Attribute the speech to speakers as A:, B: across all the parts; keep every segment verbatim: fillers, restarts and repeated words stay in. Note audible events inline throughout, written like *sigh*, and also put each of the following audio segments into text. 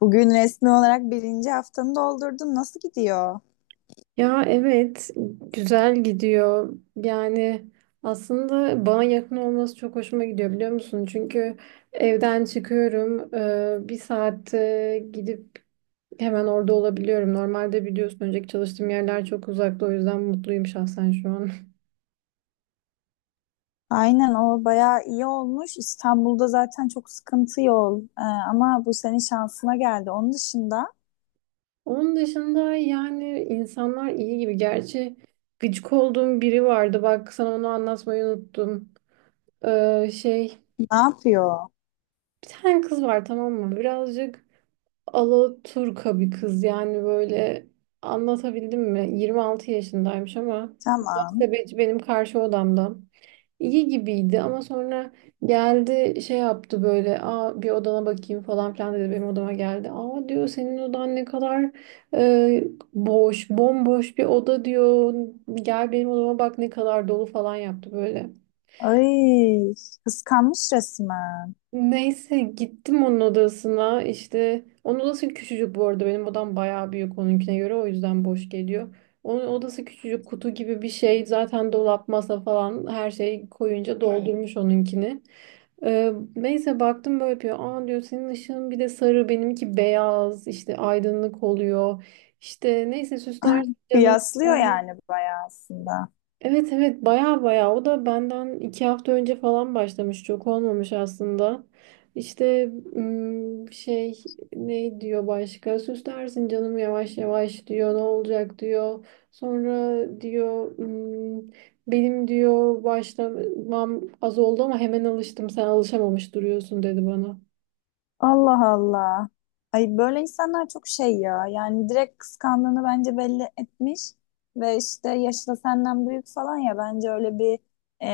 A: Bugün resmi olarak birinci haftanı doldurdun. Nasıl gidiyor?
B: Ya evet güzel gidiyor. Yani aslında bana yakın olması çok hoşuma gidiyor biliyor musun? Çünkü evden çıkıyorum. e, Bir saatte gidip hemen orada olabiliyorum. Normalde biliyorsun önceki çalıştığım yerler çok uzakta o yüzden mutluyum şahsen şu an.
A: Aynen o bayağı iyi olmuş. İstanbul'da zaten çok sıkıntı yol. Ee, ama bu senin şansına geldi. Onun dışında
B: *laughs* Onun dışında yani insanlar iyi gibi. Gerçi gıcık olduğum biri vardı. Bak sana onu anlatmayı unuttum. Ee, şey
A: ne yapıyor?
B: bir tane kız var tamam mı? Birazcık Alaturka bir kız yani böyle anlatabildim mi? yirmi altı yaşındaymış ama
A: Tamam.
B: muhasebeci benim karşı odamda. İyi gibiydi ama sonra geldi şey yaptı böyle aa bir odana bakayım falan filan dedi benim odama geldi. Aa diyor senin odan ne kadar e, boş bomboş bir oda diyor gel benim odama bak ne kadar dolu falan yaptı böyle.
A: Ay, kıskanmış resmen.
B: Neyse gittim onun odasına işte onun odası küçücük bu arada benim odam bayağı büyük onunkine göre o yüzden boş geliyor. Onun odası küçücük kutu gibi bir şey zaten dolap masa falan her şeyi koyunca doldurmuş onunkini. Ee, neyse baktım böyle yapıyor aa diyor senin ışığın bir de sarı benimki beyaz işte aydınlık oluyor. İşte neyse süsler canım.
A: Kıyaslıyor yani bayağı aslında.
B: Evet, evet, baya baya o da benden iki hafta önce falan başlamış çok olmamış aslında. İşte ım, şey ne diyor başka süslersin canım yavaş yavaş diyor ne olacak diyor. Sonra diyor ım, benim diyor başlamam az oldu ama hemen alıştım sen alışamamış duruyorsun dedi bana.
A: Allah Allah. Ay böyle insanlar çok şey ya. Yani direkt kıskandığını bence belli etmiş ve işte yaşı da senden büyük falan ya bence öyle bir e,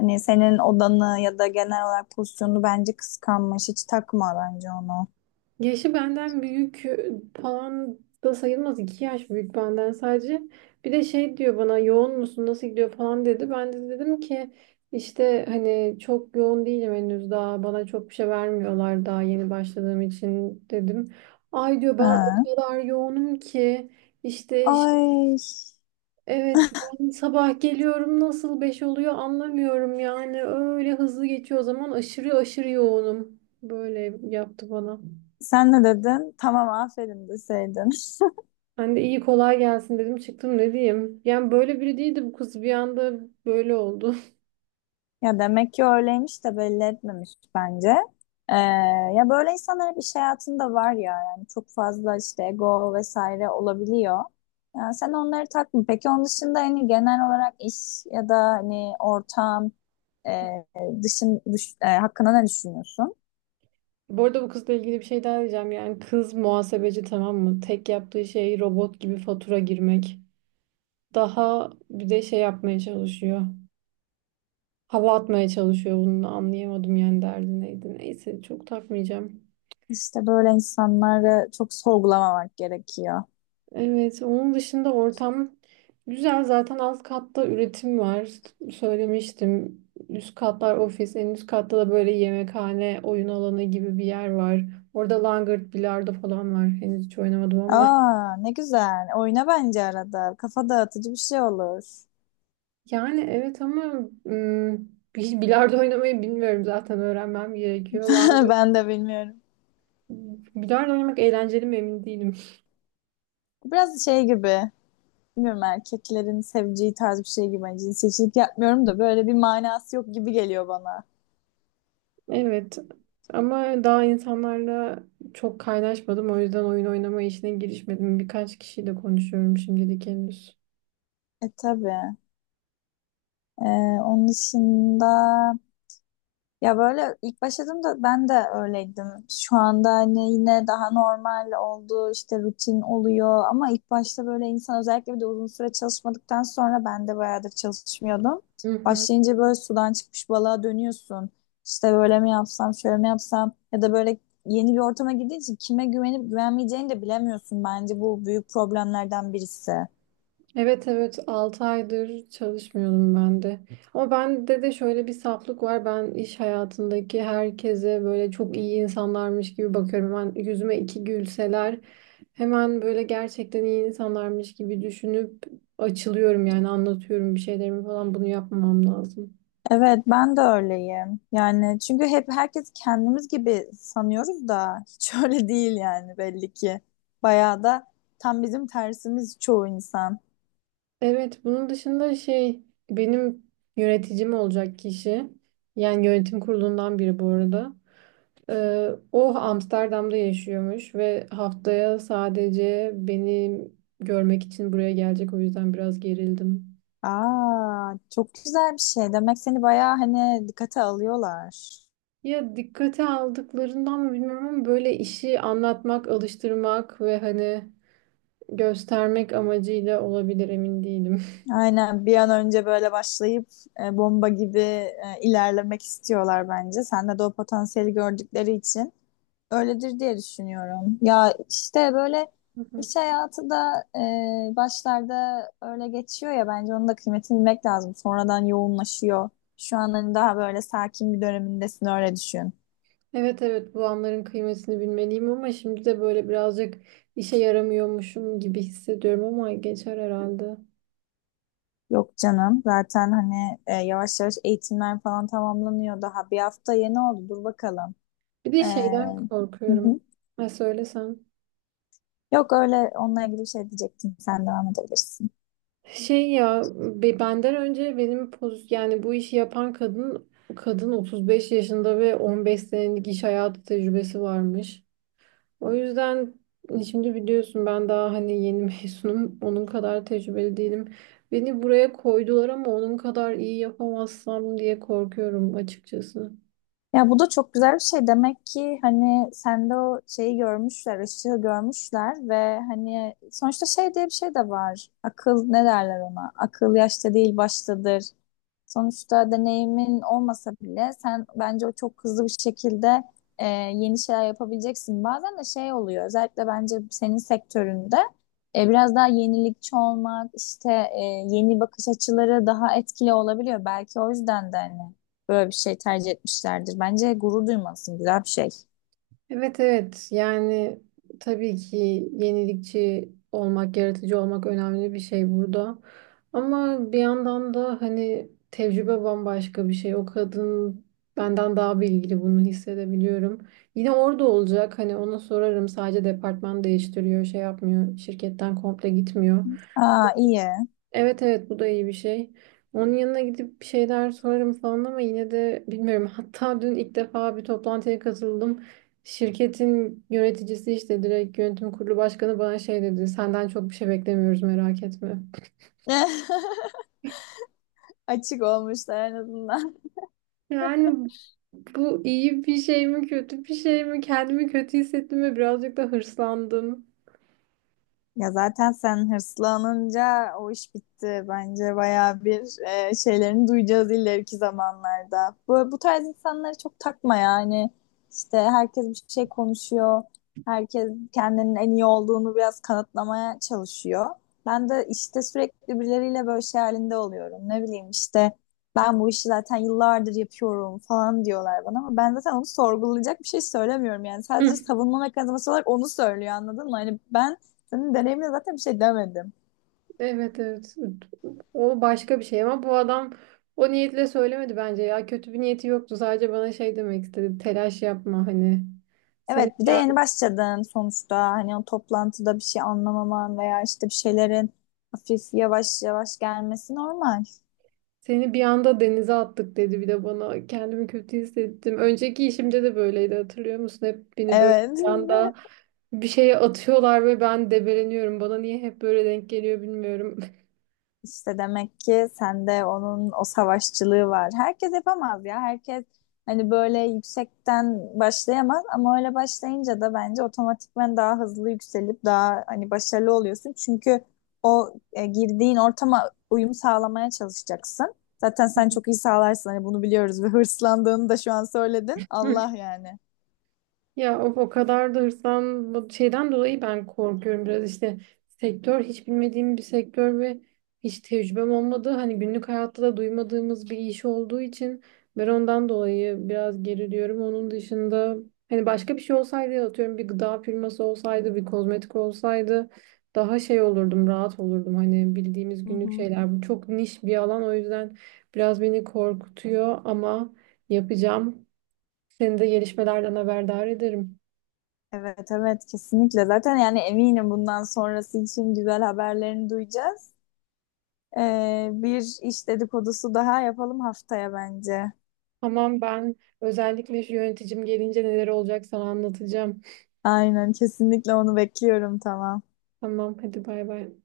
A: hani senin odanı ya da genel olarak pozisyonunu bence kıskanmış. Hiç takma bence onu.
B: Yaşı benden büyük falan da sayılmaz. iki yaş büyük benden sadece. Bir de şey diyor bana yoğun musun nasıl gidiyor falan dedi. Ben de dedim ki işte hani çok yoğun değilim henüz daha bana çok bir şey vermiyorlar daha yeni başladığım için dedim. Ay diyor ben o
A: Ha.
B: kadar yoğunum ki işte şey-
A: Ay
B: evet ben sabah geliyorum nasıl beş oluyor anlamıyorum yani öyle hızlı geçiyor o zaman aşırı aşırı yoğunum. Böyle yaptı bana.
A: sen ne dedin? Tamam aferin deseydin. *laughs*
B: Ben de iyi kolay gelsin dedim çıktım ne diyeyim. Yani böyle biri değildi bu kız bir anda böyle oldu. *laughs*
A: Ya demek ki öyleymiş de belli etmemiş bence. Ee, ya böyle insanlar hep iş hayatında var ya yani çok fazla işte ego vesaire olabiliyor. Yani sen onları takma. Peki onun dışında hani genel olarak iş ya da hani ortam e, dışın dış, e, hakkında ne düşünüyorsun?
B: Bu arada bu kızla ilgili bir şey daha diyeceğim. Yani kız muhasebeci tamam mı? Tek yaptığı şey robot gibi fatura girmek. Daha bir de şey yapmaya çalışıyor. Hava atmaya çalışıyor bunu da anlayamadım yani derdi neydi. Neyse çok takmayacağım.
A: İşte böyle insanları çok sorgulamamak gerekiyor.
B: Evet, onun dışında ortam güzel. Zaten alt katta üretim var. Söylemiştim. Üst katlar ofis, en üst katta da böyle yemekhane, oyun alanı gibi bir yer var. Orada langırt, bilardo falan var. Henüz hiç oynamadım ama. *laughs*
A: Aa ne güzel. Oyna bence arada. Kafa dağıtıcı bir şey olur.
B: Yani evet ama ım, hiç bilardo oynamayı bilmiyorum zaten öğrenmem gerekiyor.
A: *laughs*
B: Langırt,
A: Ben de bilmiyorum.
B: bilardo oynamak eğlenceli mi emin değilim.
A: Biraz şey gibi. Bilmiyorum erkeklerin seveceği tarz bir şey gibi. Hani cinsiyetçilik yapmıyorum da böyle bir manası yok gibi geliyor bana.
B: Evet ama daha insanlarla çok kaynaşmadım o yüzden oyun oynama işine girişmedim. Birkaç kişiyle konuşuyorum şimdilik henüz.
A: E tabii. E, onun dışında ya böyle ilk başladığımda ben de öyleydim. Şu anda hani yine daha normal oldu işte rutin oluyor ama ilk başta böyle insan özellikle bir de uzun süre çalışmadıktan sonra ben de bayağıdır çalışmıyordum.
B: Hı hı.
A: Başlayınca böyle sudan çıkmış balığa dönüyorsun. İşte böyle mi yapsam şöyle mi yapsam ya da böyle yeni bir ortama girdiğin için kime güvenip güvenmeyeceğini de bilemiyorsun. Bence bu büyük problemlerden birisi.
B: Evet, evet, altı aydır çalışmıyorum ben de. Ama bende de şöyle bir saflık var. Ben iş hayatındaki herkese böyle çok iyi insanlarmış gibi bakıyorum. Ben yüzüme iki gülseler hemen böyle gerçekten iyi insanlarmış gibi düşünüp açılıyorum yani anlatıyorum bir şeylerimi falan bunu yapmamam lazım.
A: Evet, ben de öyleyim. Yani çünkü hep herkes kendimiz gibi sanıyoruz da hiç *laughs* öyle değil yani belli ki. Bayağı da tam bizim tersimiz çoğu insan.
B: Evet, bunun dışında şey benim yöneticim olacak kişi yani yönetim kurulundan biri bu arada. Ee, o Amsterdam'da yaşıyormuş ve haftaya sadece beni görmek için buraya gelecek o yüzden biraz gerildim.
A: Aa, çok güzel bir şey. Demek seni bayağı hani dikkate alıyorlar.
B: Ya dikkate aldıklarından mı bilmiyorum ama böyle işi anlatmak, alıştırmak ve hani göstermek amacıyla olabilir emin değilim.
A: Aynen bir an önce böyle başlayıp e, bomba gibi e, ilerlemek istiyorlar bence. Sende de o potansiyeli gördükleri için. Öyledir diye düşünüyorum. Ya işte böyle
B: Hı hı.
A: iş hayatı da e, başlarda öyle geçiyor ya bence onun da kıymetini bilmek lazım. Sonradan yoğunlaşıyor. Şu an hani daha böyle sakin bir dönemindesin öyle düşün.
B: Evet, evet, bu anların kıymetini bilmeliyim ama şimdi de böyle birazcık işe yaramıyormuşum gibi hissediyorum ama geçer herhalde.
A: Yok canım zaten hani e, yavaş yavaş eğitimler falan tamamlanıyor daha bir hafta yeni oldu dur bakalım.
B: Bir de
A: E,
B: şeyden
A: hı
B: korkuyorum.
A: hı.
B: Ha söylesem.
A: Yok öyle onunla ilgili bir şey diyecektim sen devam edebilirsin.
B: Şey ya be- benden önce benim poz yani bu işi yapan kadın kadın otuz beş yaşında ve on beş senelik iş hayatı tecrübesi varmış. O yüzden şimdi biliyorsun ben daha hani yeni *laughs* mezunum. Onun kadar tecrübeli değilim. Beni buraya koydular ama onun kadar iyi yapamazsam diye korkuyorum açıkçası.
A: Ya bu da çok güzel bir şey. Demek ki hani sende o şeyi görmüşler, ışığı görmüşler ve hani sonuçta şey diye bir şey de var. Akıl ne derler ona? Akıl yaşta değil baştadır. Sonuçta deneyimin olmasa bile sen bence o çok hızlı bir şekilde e, yeni şeyler yapabileceksin. Bazen de şey oluyor özellikle bence senin sektöründe e, biraz daha yenilikçi olmak işte e, yeni bakış açıları daha etkili olabiliyor. Belki o yüzden de hani böyle bir şey tercih etmişlerdir. Bence gurur duymalısın güzel bir şey.
B: Evet, evet, yani tabii ki yenilikçi olmak, yaratıcı olmak önemli bir şey burada. Ama bir yandan da hani tecrübe bambaşka bir şey. O kadın benden daha bilgili bunu hissedebiliyorum. Yine orada olacak hani ona sorarım sadece departman değiştiriyor şey yapmıyor şirketten komple gitmiyor.
A: Aa iyi.
B: Evet, evet, bu da iyi bir şey. Onun yanına gidip bir şeyler sorarım falan ama yine de bilmiyorum. *laughs* Hatta dün ilk defa bir toplantıya katıldım. Şirketin yöneticisi işte direkt yönetim kurulu başkanı bana şey dedi. Senden çok bir şey beklemiyoruz merak etme.
A: *laughs* Açık olmuşlar en azından.
B: Yani bu iyi bir şey mi kötü bir şey mi? Kendimi kötü hissettim ve birazcık da hırslandım.
A: Ya zaten sen hırslanınca o iş bitti. Bence bayağı bir e, şeylerini duyacağız ileriki zamanlarda. Bu, bu tarz insanları çok takma yani. İşte herkes bir şey konuşuyor. Herkes kendinin en iyi olduğunu biraz kanıtlamaya çalışıyor. Ben de işte sürekli birileriyle böyle şey halinde oluyorum. Ne bileyim işte ben bu işi zaten yıllardır yapıyorum falan diyorlar bana ama ben zaten onu sorgulayacak bir şey söylemiyorum yani. Sadece
B: *laughs*
A: savunma mekanizması olarak onu söylüyor anladın mı? Hani ben senin deneyimine zaten bir şey demedim.
B: Evet, evet. O başka bir şey ama bu adam o niyetle söylemedi bence ya. Kötü bir niyeti yoktu. Sadece bana şey demek istedi. Telaş yapma hani. Seni
A: Evet, bir
B: bir
A: de
B: anda,
A: yeni başladın sonuçta. Hani o toplantıda bir şey anlamaman veya işte bir şeylerin hafif yavaş yavaş gelmesi normal.
B: seni bir anda denize attık dedi bir de bana. Kendimi kötü hissettim. Önceki işimde de böyleydi hatırlıyor musun? Hep beni böyle
A: Evet.
B: bir anda
A: *laughs*
B: bir şeye atıyorlar ve ben debeleniyorum. Bana niye hep böyle denk geliyor bilmiyorum.
A: İşte demek ki sende onun o savaşçılığı var. Herkes yapamaz ya. Herkes hani böyle yüksekten başlayamaz ama öyle başlayınca da bence otomatikman daha hızlı yükselip daha hani başarılı oluyorsun. Çünkü o e, girdiğin ortama uyum sağlamaya çalışacaksın. Zaten sen çok iyi sağlarsın hani bunu biliyoruz ve *laughs* hırslandığını da şu an söyledin.
B: *laughs*
A: Allah yani.
B: Ya o, o kadar da hırslan bu şeyden dolayı ben korkuyorum biraz işte sektör hiç bilmediğim bir sektör ve hiç tecrübem olmadığı hani günlük hayatta da duymadığımız bir iş olduğu için ben ondan dolayı biraz geriliyorum. Onun dışında hani başka bir şey olsaydı atıyorum bir gıda firması olsaydı bir kozmetik olsaydı daha şey olurdum rahat olurdum hani bildiğimiz
A: Hı
B: günlük
A: hı.
B: şeyler bu çok niş bir alan o yüzden biraz beni korkutuyor ama yapacağım. Seni de gelişmelerden haberdar ederim.
A: Evet evet kesinlikle. Zaten yani eminim bundan sonrası için güzel haberlerini duyacağız. Ee, bir iş dedikodusu daha yapalım haftaya bence.
B: Tamam ben özellikle şu yöneticim gelince neler olacak sana anlatacağım.
A: Aynen kesinlikle onu bekliyorum tamam.
B: Tamam hadi bay bay.